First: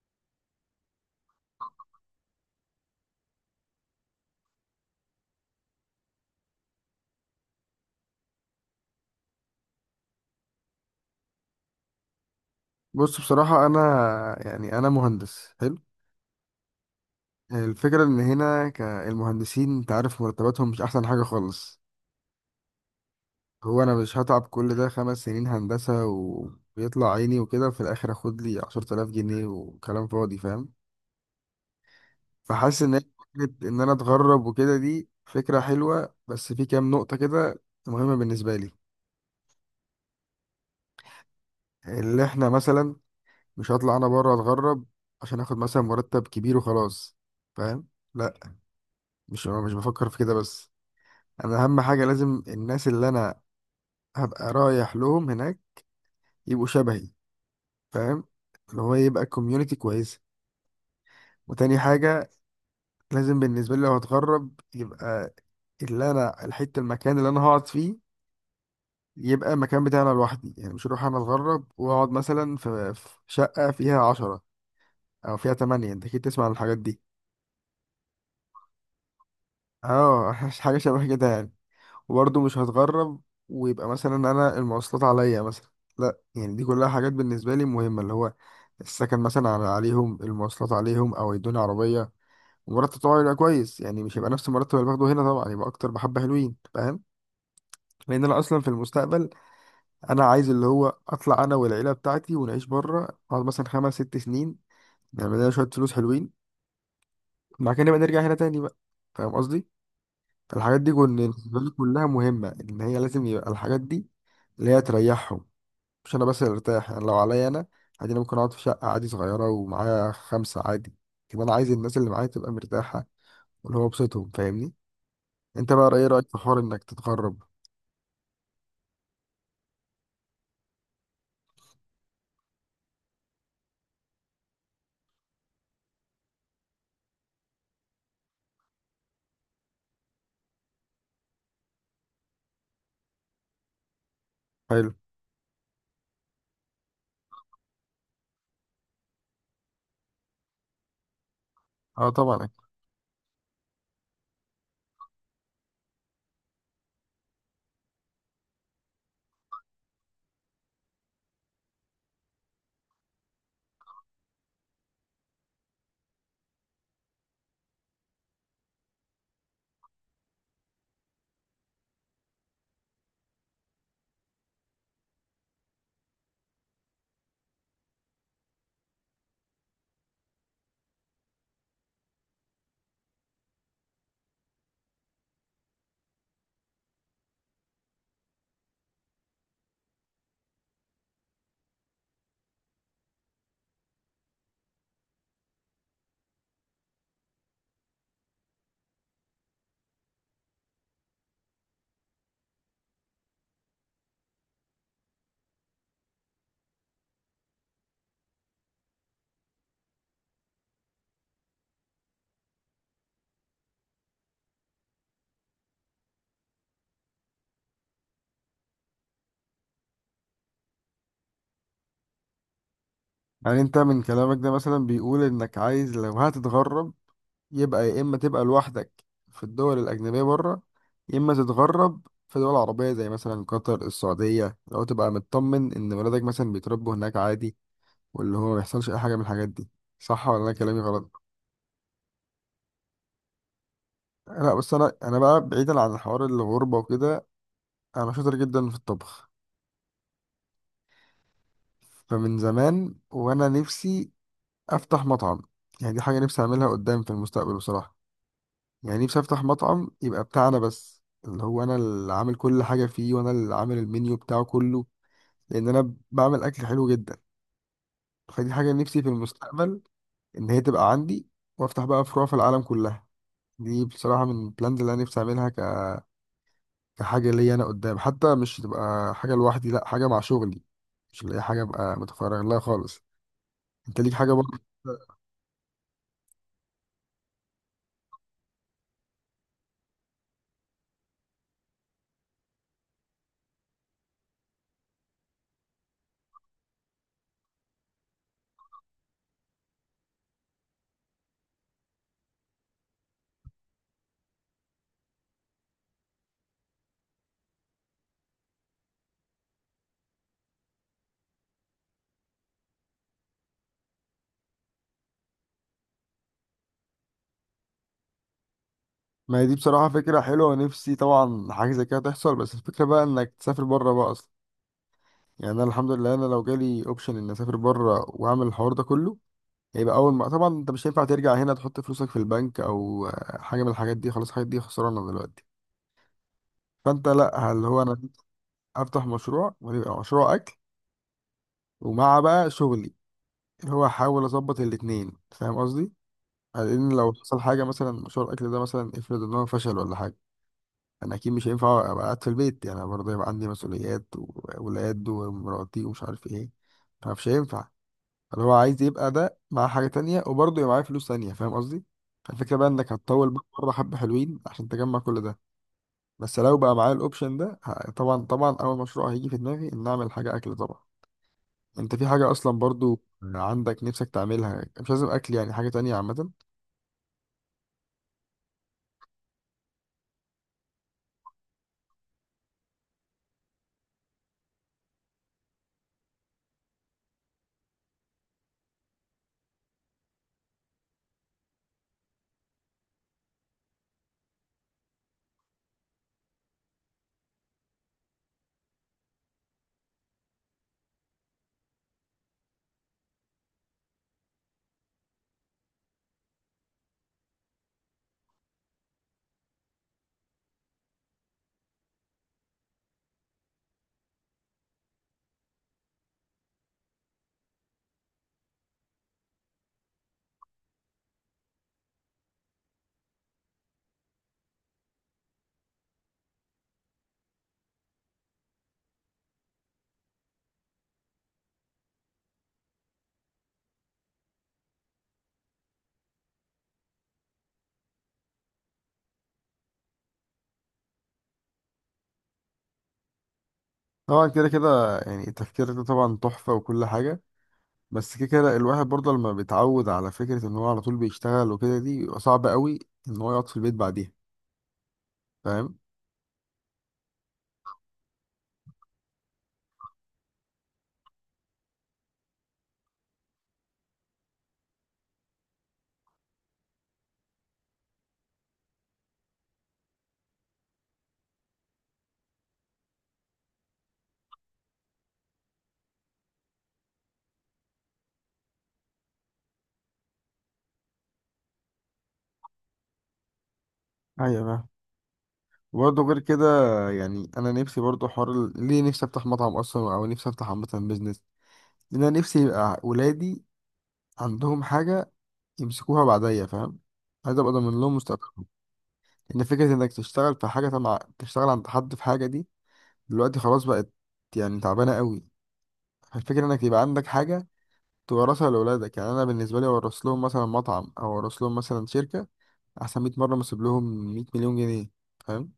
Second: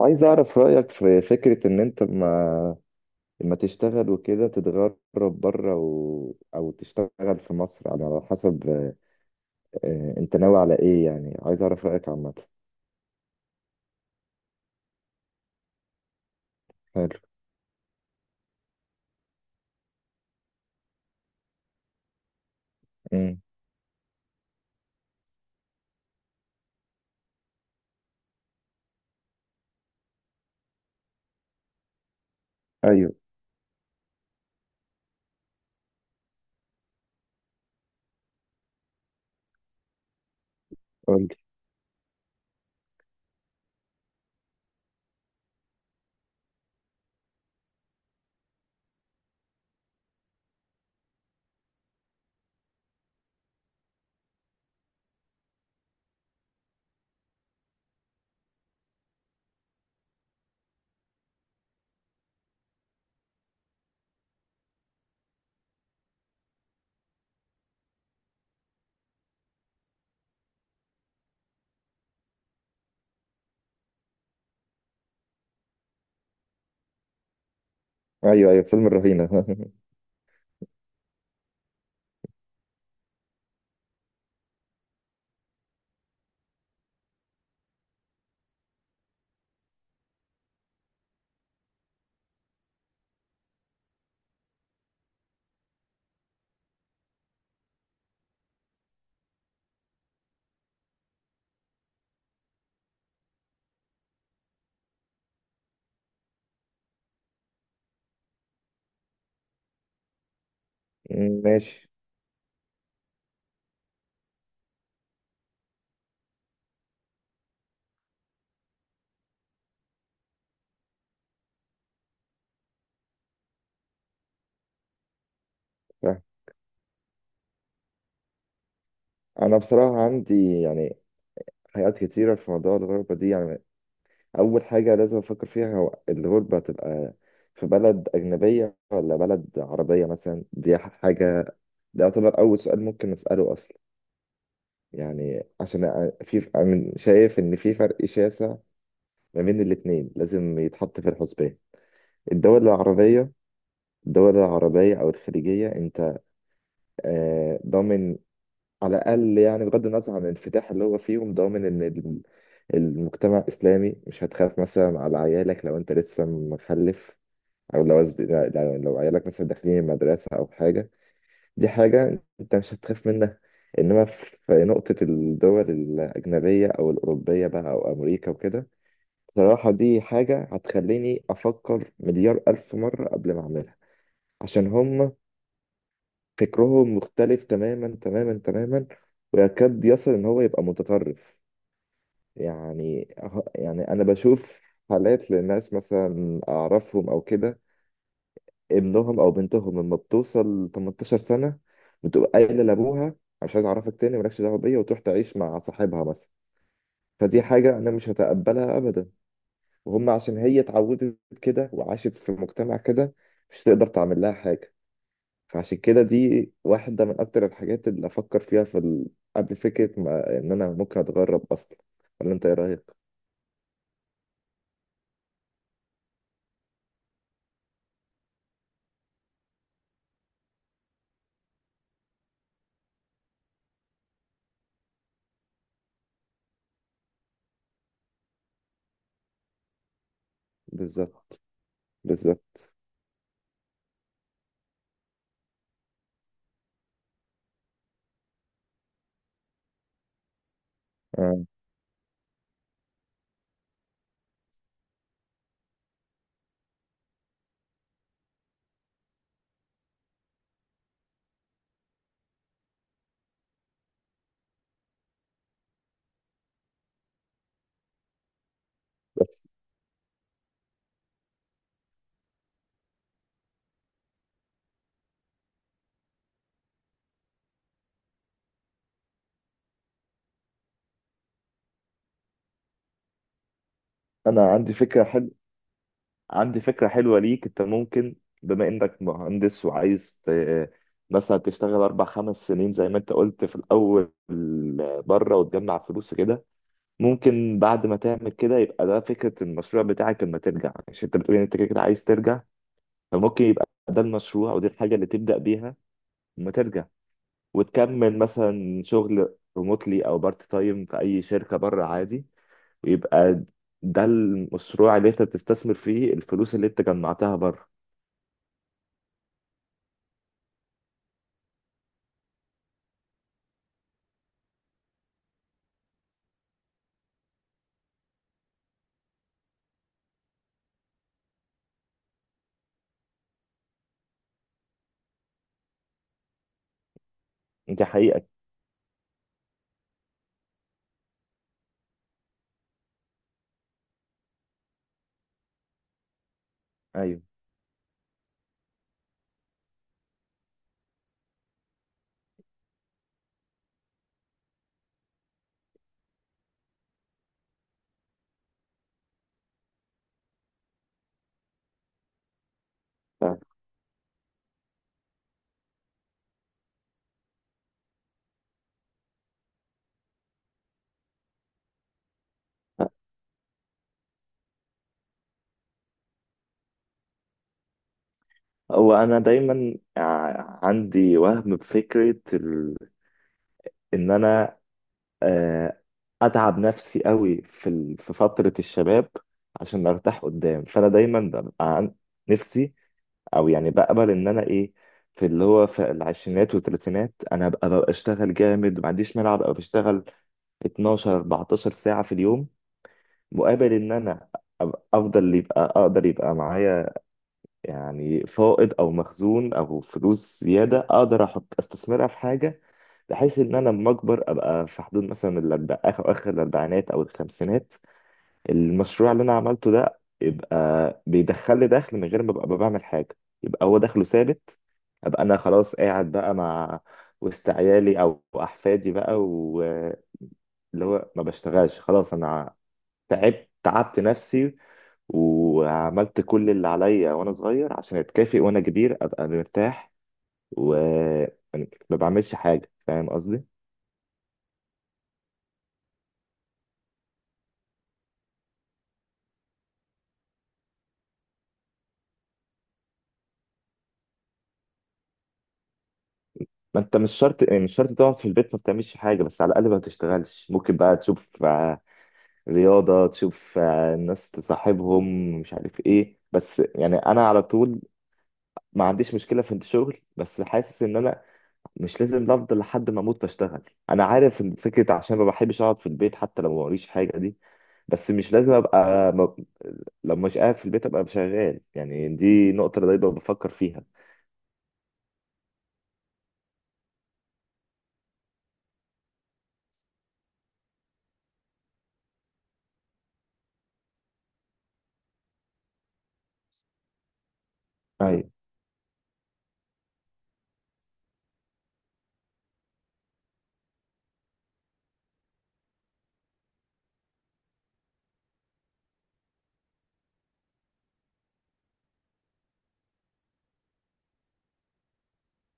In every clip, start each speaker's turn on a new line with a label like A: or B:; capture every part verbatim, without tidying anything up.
A: عايز أعرف رأيك في فكرة إن أنت ما لما تشتغل وكده تتغرب بره و... أو تشتغل في مصر على حسب. آه، أنت ناوي على إيه؟ يعني عايز أعرف رأيك عامة.
B: بص، بصراحة أنا يعني أنا مهندس حلو.
A: حلو.
B: الفكرة إن هنا كالمهندسين أنت عارف مرتباتهم مش أحسن حاجة خالص.
A: أمم.
B: هو أنا مش هتعب كل ده خمس سنين هندسة وبيطلع عيني وكده في الآخر أخد لي عشرة آلاف جنيه وكلام فاضي، فاهم؟ فحاسس إن هي
A: أيوه،
B: فكرة إن أنا أتغرب وكده دي فكرة حلوة، بس في كام نقطة كده مهمة بالنسبة لي.
A: قولي.
B: اللي إحنا مثلا مش هطلع أنا بره أتغرب عشان آخد مثلا مرتب كبير وخلاص، فاهم؟ لأ، مش مش بفكر في كده بس. انا اهم حاجه لازم الناس اللي انا هبقى رايح لهم هناك يبقوا شبهي، فاهم؟ اللي هو يبقى كوميونتي كويسه. وتاني حاجه، لازم بالنسبه لي لو هتغرب يبقى اللي انا الحته المكان اللي انا هقعد فيه يبقى المكان بتاعنا لوحدي. يعني مش هروح انا اتغرب واقعد مثلا في في شقه فيها عشرة او فيها تمانية. انت اكيد تسمع عن الحاجات دي.
A: أيوه أيوه، فيلم الرهينة.
B: اه، حاجه شبه كده يعني. وبرضه مش هتغرب ويبقى مثلا انا المواصلات عليا مثلا، لا. يعني دي كلها حاجات بالنسبه لي مهمه، اللي هو السكن مثلا على عليهم، المواصلات عليهم او يدوني عربيه، ومرتب طبعا يبقى كويس. يعني مش هيبقى نفس المرتب اللي باخده هنا طبعا، يبقى اكتر بحبه حلوين، فاهم؟ لان انا اصلا في المستقبل انا عايز اللي هو اطلع انا والعيله بتاعتي ونعيش بره، اقعد مثلا خمس ست سنين نعمل لنا شويه فلوس حلوين، بعد كده نبقى نرجع هنا تاني بقى. فاهم قصدي؟ الحاجات دي كن-
A: أمم،
B: بالنسبه لي
A: ماشي.
B: كلها مهمه، ان هي لازم يبقى الحاجات دي اللي هي تريحهم. مش انا بس اللي ارتاح. يعني لو عليا انا، عادي، انا ممكن اقعد في شقه عادي صغيره ومعايا خمسه عادي كده. انا عايز الناس اللي معايا تبقى مرتاحه واللي هو بسطهم، فاهمني؟ انت بقى ايه
A: فاهم.
B: رايك في حوار انك تتغرب؟
A: أنا بصراحة عندي يعني حاجات كتيرة في موضوع الغربة دي، يعني أول حاجة لازم أفكر فيها هو الغربة هتبقى في بلد أجنبية ولا بلد عربية مثلا. دي حاجة، ده يعتبر أول سؤال ممكن نسأله أصلا.
B: حلو.
A: يعني عشان أ- في أنا شايف إن في فرق شاسع ما بين الاتنين لازم يتحط في الحسبان.
B: اه طبعا.
A: الدول العربية، الدول العربية أو الخليجية أنت آه، ضامن على الأقل، يعني بغض النظر عن الانفتاح اللي هو فيهم، ضامن إن الم- المجتمع الإسلامي مش هتخاف مثلا على عيالك لو أنت لسه مخلف، أو لو لو لو عيالك مثلا داخلين المدرسة أو حاجة. دي حاجة أنت مش هتخاف منها. إنما في في نقطة الدول الأجنبية أو الأوروبية بقى، أو أمريكا وكده، بصراحة دي حاجة هتخليني أفكر مليار ألف مرة قبل ما أعملها. عشان هم فكرهم مختلف تماما تماما تماما، ويكاد يصل إن هو يبقى متطرف. يعني أه- يعني أنا بشوف حالات لناس مثلا أعرفهم أو كده، ابنهم او بنتهم لما بتوصل تمنتاشر سنه بتبقى قايله لابوها: مش عايز اعرفك تاني، مالكش دعوه بيا، وتروح تعيش مع صاحبها مثلا. فدي حاجه انا مش هتقبلها ابدا. وهم عشان هي اتعودت كده وعاشت في مجتمع كده، مش تقدر تعمل لها حاجه. فعشان كده دي واحده من اكتر الحاجات اللي افكر فيها في ال... قبل فكره ما... ان انا ممكن اتغرب اصلا. ولا انت ايه رايك؟
B: يعني انت من كلامك ده مثلا بيقول انك عايز لو هتتغرب يبقى يا اما تبقى لوحدك في الدول الاجنبيه بره، يا اما تتغرب في دول عربيه زي مثلا قطر السعوديه لو تبقى مطمن ان ولادك مثلا بيتربوا هناك عادي، واللي هو ما يحصلش اي حاجه من الحاجات دي. صح ولا انا كلامي غلط؟
A: بالظبط، بالظبط.
B: لا بس انا انا بقى بعيدا عن الحوار الغربه وكده، انا شاطر جدا في الطبخ.
A: آه.
B: فمن زمان وانا نفسي افتح مطعم. يعني دي حاجه نفسي اعملها قدام في المستقبل بصراحه. يعني نفسي افتح مطعم يبقى بتاعنا بس، اللي هو انا اللي عامل كل حاجه فيه وانا اللي عامل المنيو بتاعه كله، لان انا بعمل اكل حلو جدا. فدي حاجه نفسي في
A: بس
B: المستقبل ان هي تبقى عندي، وافتح بقى فروع في العالم كلها. دي بصراحه من البلانز اللي انا نفسي اعملها كحاجة ليا أنا قدام، حتى مش تبقى حاجة لوحدي، لأ، حاجة مع شغلي. مش اللي هي حاجة أبقى متفرغ لها خالص. أنت ليك حاجة
A: انا
B: برضه؟
A: عندي فكره حلوه، عندي فكرة حلوة ليك. انت ممكن، بما انك مهندس وعايز ت- مثلا تشتغل اربع خمس سنين زي ما انت قلت في الاول بره وتجمع فلوس كده، ممكن بعد ما تعمل كده يبقى ده فكرة المشروع بتاعك لما ترجع، عشان انت بتقول ان انت كده كده عايز ترجع. فممكن يبقى ده المشروع ودي الحاجة اللي تبدأ بيها لما ترجع، وتكمل مثلا شغل ريموتلي او بارت تايم في اي شركة بره عادي، ويبقى ده المشروع اللي انت بتستثمر فيه الفلوس اللي انت جمعتها بره.
B: ما هي دي بصراحة فكرة حلوة، نفسي طبعا حاجة زي كده تحصل، بس الفكرة بقى إنك تسافر بره بقى أصلا. يعني أنا الحمد لله أنا لو جالي أوبشن إني أسافر بره وأعمل الحوار ده كله، هيبقى أول ما طبعا أنت مش هينفع ترجع هنا تحط فلوسك في البنك أو آه، حاجة من الحاجات دي، خلاص الحاجات دي خسرانة دلوقتي. فأنت لأ، اللي هو
A: دي
B: أنا
A: حقيقة.
B: أفتح مشروع ويبقى مشروع أكل، ومع بقى شغلي اللي هو احاول اظبط الاتنين. فاهم قصدي؟ لان لو
A: أيوة.
B: حصل حاجه مثلا مشروع الاكل ده مثلا افرض ان هو فشل ولا حاجه، انا اكيد مش هينفع ابقى قاعد في البيت. يعني أنا برضه يبقى عندي مسؤوليات واولاد ومراتي ومش عارف ايه. فمش هينفع، اللي هو عايز يبقى ده مع حاجه تانية وبرضه يبقى معاه فلوس تانية. فاهم قصدي؟ فالفكره بقى انك هتطول
A: ف-
B: بقى مره حبه حلوين عشان تجمع كل ده. بس لو بقى معايا الاوبشن ده، ه- طبعا طبعا اول مشروع هيجي في دماغي ان اعمل حاجه اكل طبعا. انت في حاجة اصلا برضو عندك نفسك تعملها؟ مش لازم اكل، يعني حاجة تانية عامة.
A: هو أنا دايما ع- عندي وهم بفكرة ال... إن أنا، آه، أتعب نفسي قوي في ال... في فترة الشباب عشان أرتاح قدام. فأنا دايما ببقى عن... نفسي، أو يعني بقبل إن أنا إيه، في اللي هو في العشرينات والثلاثينات أنا أبقى ببقى أشتغل جامد، ما عنديش مانع أبقى بشتغل اتناشر اربعتاشر ساعة في اليوم، مقابل إن أنا أبقى- أفضل، يبقى أقدر يبقى معايا يعني فائض او مخزون او فلوس زياده، اقدر احط استثمرها في حاجه، بحيث ان انا لما اكبر ابقى في حدود مثلا الأربع... اخر اخر الاربعينات او الخمسينات، المشروع اللي انا عملته ده يبقى بيدخل لي دخل من غير ما ابقى بعمل حاجه، يبقى هو دخله ثابت. ابقى انا خلاص قاعد بقى مع وسط عيالي او احفادي بقى، واللي هو ما بشتغلش خلاص. انا تعبت تعبت نفسي وعملت كل اللي عليا وانا صغير عشان اتكافئ وانا كبير ابقى مرتاح وما بعملش حاجه. فاهم قصدي؟
B: طبعا كده كده يعني التفكير ده طبعا تحفة وكل حاجة، بس كده كده الواحد برضه لما بيتعود على فكرة ان هو على طول بيشتغل وكده دي بيبقى صعب قوي ان هو يقعد في البيت بعديها، فاهم؟
A: ما انت مش شرط، يعني مش شرط تقعد في البيت ما بتعملش حاجه، بس على الاقل ما بتشتغلش. ممكن بقى تشوف آه، رياضه، تشوف آه، الناس تصاحبهم، مش عارف ايه. بس يعني انا على طول ما عنديش مشكله في الشغل، بس حاسس ان انا مش لازم افضل لحد ما اموت بشتغل. انا عارف ان فكره عشان ما بحبش اقعد في البيت حتى لو ما وريش حاجه دي، بس مش لازم ابقى ما... لو مش قاعد في البيت ابقى شغال. يعني دي نقطه أنا دايما بفكر فيها.
B: ايوه فاهم. وبرضه غير كده، يعني انا نفسي برضه حوار ال- ليه نفسي افتح مطعم اصلا او نفسي افتح عامة بيزنس، لان انا نفسي يبقى ولادي عندهم حاجة يمسكوها بعديا. فاهم؟ عايز ابقى ضامن لهم
A: ايوه،
B: مستقبل. ان فكره انك تشتغل في حاجه، تبع تشتغل عند حد في حاجه دي، دلوقتي خلاص بقت يعني تعبانه قوي. الفكره انك يبقى عندك حاجه تورثها لاولادك. يعني انا بالنسبه لي اورث لهم مثلا مطعم او اورث لهم مثلا شركه احسن مية مره ما اسيب لهم مية مليون جنيه مليون جنيه، فاهم؟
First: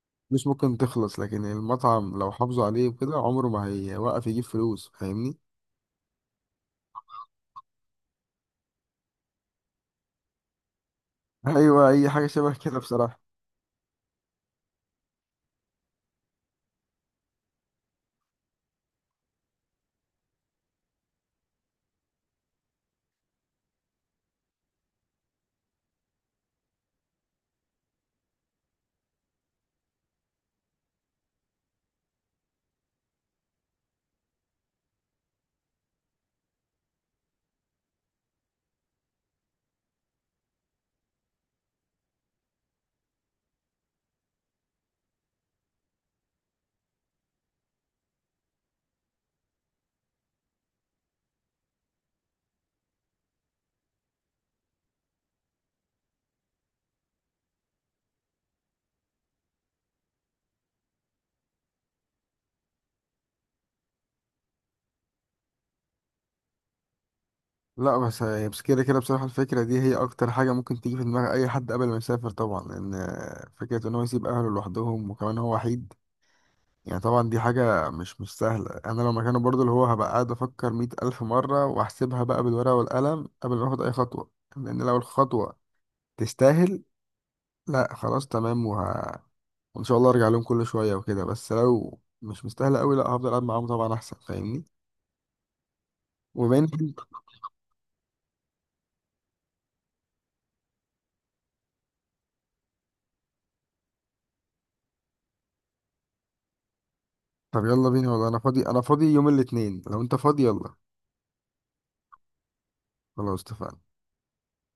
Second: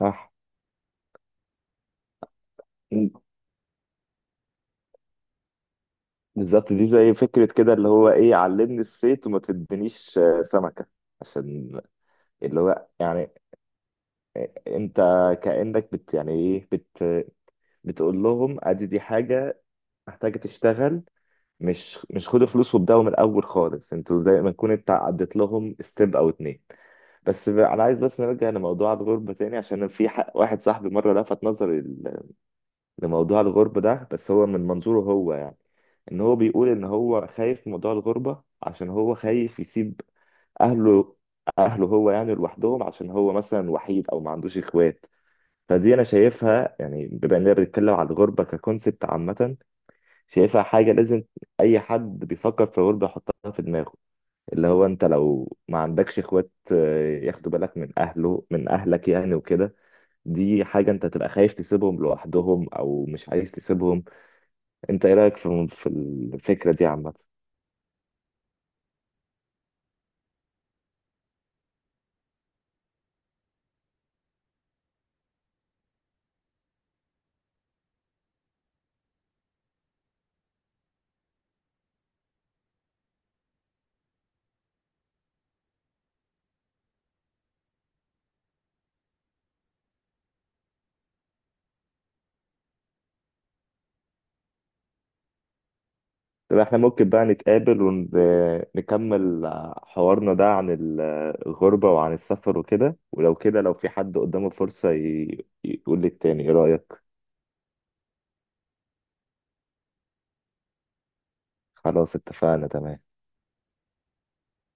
A: صح.
B: مش ممكن تخلص. لكن المطعم لو حافظوا عليه
A: م.
B: وكده عمره ما هيوقف يجيب فلوس، فاهمني؟
A: بالظبط، دي زي فكره كده اللي هو ايه، علمني الصيد وما تدينيش آه، سمكه، عشان
B: ايوه اي حاجه شبه
A: اللي
B: كده
A: هو
B: بصراحه.
A: يعني انت كانك بت يعني ايه بت بتقول لهم ادي دي حاجه محتاجه تشتغل، مش مش خدوا فلوس وابدأوا من الأول خالص. انتوا زي ما تكون انت عديت لهم ستيب أو اتنين. بس ب- أنا عايز بس نرجع لموضوع الغربة تاني. عشان في ح- واحد صاحبي مرة لفت نظري ل- لموضوع الغربة ده، بس هو من منظوره هو يعني، إن هو بيقول إن هو خايف من موضوع الغربة عشان هو خايف يسيب أهله أهله هو يعني لوحدهم، عشان هو مثلا وحيد أو ما عندوش إخوات. فدي أنا شايفها، يعني بما إننا بنتكلم على الغربة ككونسبت عامة، شايفها حاجة لازم أي حد بيفكر في غربة يحطها في دماغه، اللي هو أنت لو ما عندكش إخوات آه، ياخدوا بالك من أهله من أهلك يعني وكده. دي حاجة أنت تبقى خايف تسيبهم لوحدهم أو مش عايز تسيبهم. أنت إيه رأيك في في الفكرة دي عامة؟
B: لا بس هي- بس كده كده بصراحة الفكرة دي هي أكتر حاجة ممكن تيجي في دماغ أي حد قبل ما يسافر طبعا، لأن فكرة إن هو يسيب أهله لوحدهم وكمان هو وحيد، يعني طبعا دي حاجة مش مش سهلة. أنا لو مكانه برضه اللي هو هبقى قاعد أفكر مية ألف مرة وأحسبها بقى بالورقة والقلم قبل ما آخد أي خطوة. لأن لو الخطوة تستاهل، لا خلاص تمام، وه... وإن شاء الله أرجع لهم كل شوية وكده. بس لو مش مستاهلة أوي، لا هفضل قاعد معاهم طبعا أحسن، فاهمني؟
A: طب
B: وبين،
A: إحنا ممكن بقى نتقابل ونكمل حوارنا ده عن ال- الغربة وعن السفر وكده، ولو كده لو في حد قدامه فرصة ي- يقول للتاني إيه رأيك؟
B: طب يلا بينا، والله أنا فاضي، أنا فاضي يوم الاتنين لو أنت فاضي، يلا.
A: خلاص اتفقنا، تمام.
B: خلاص اتفقنا.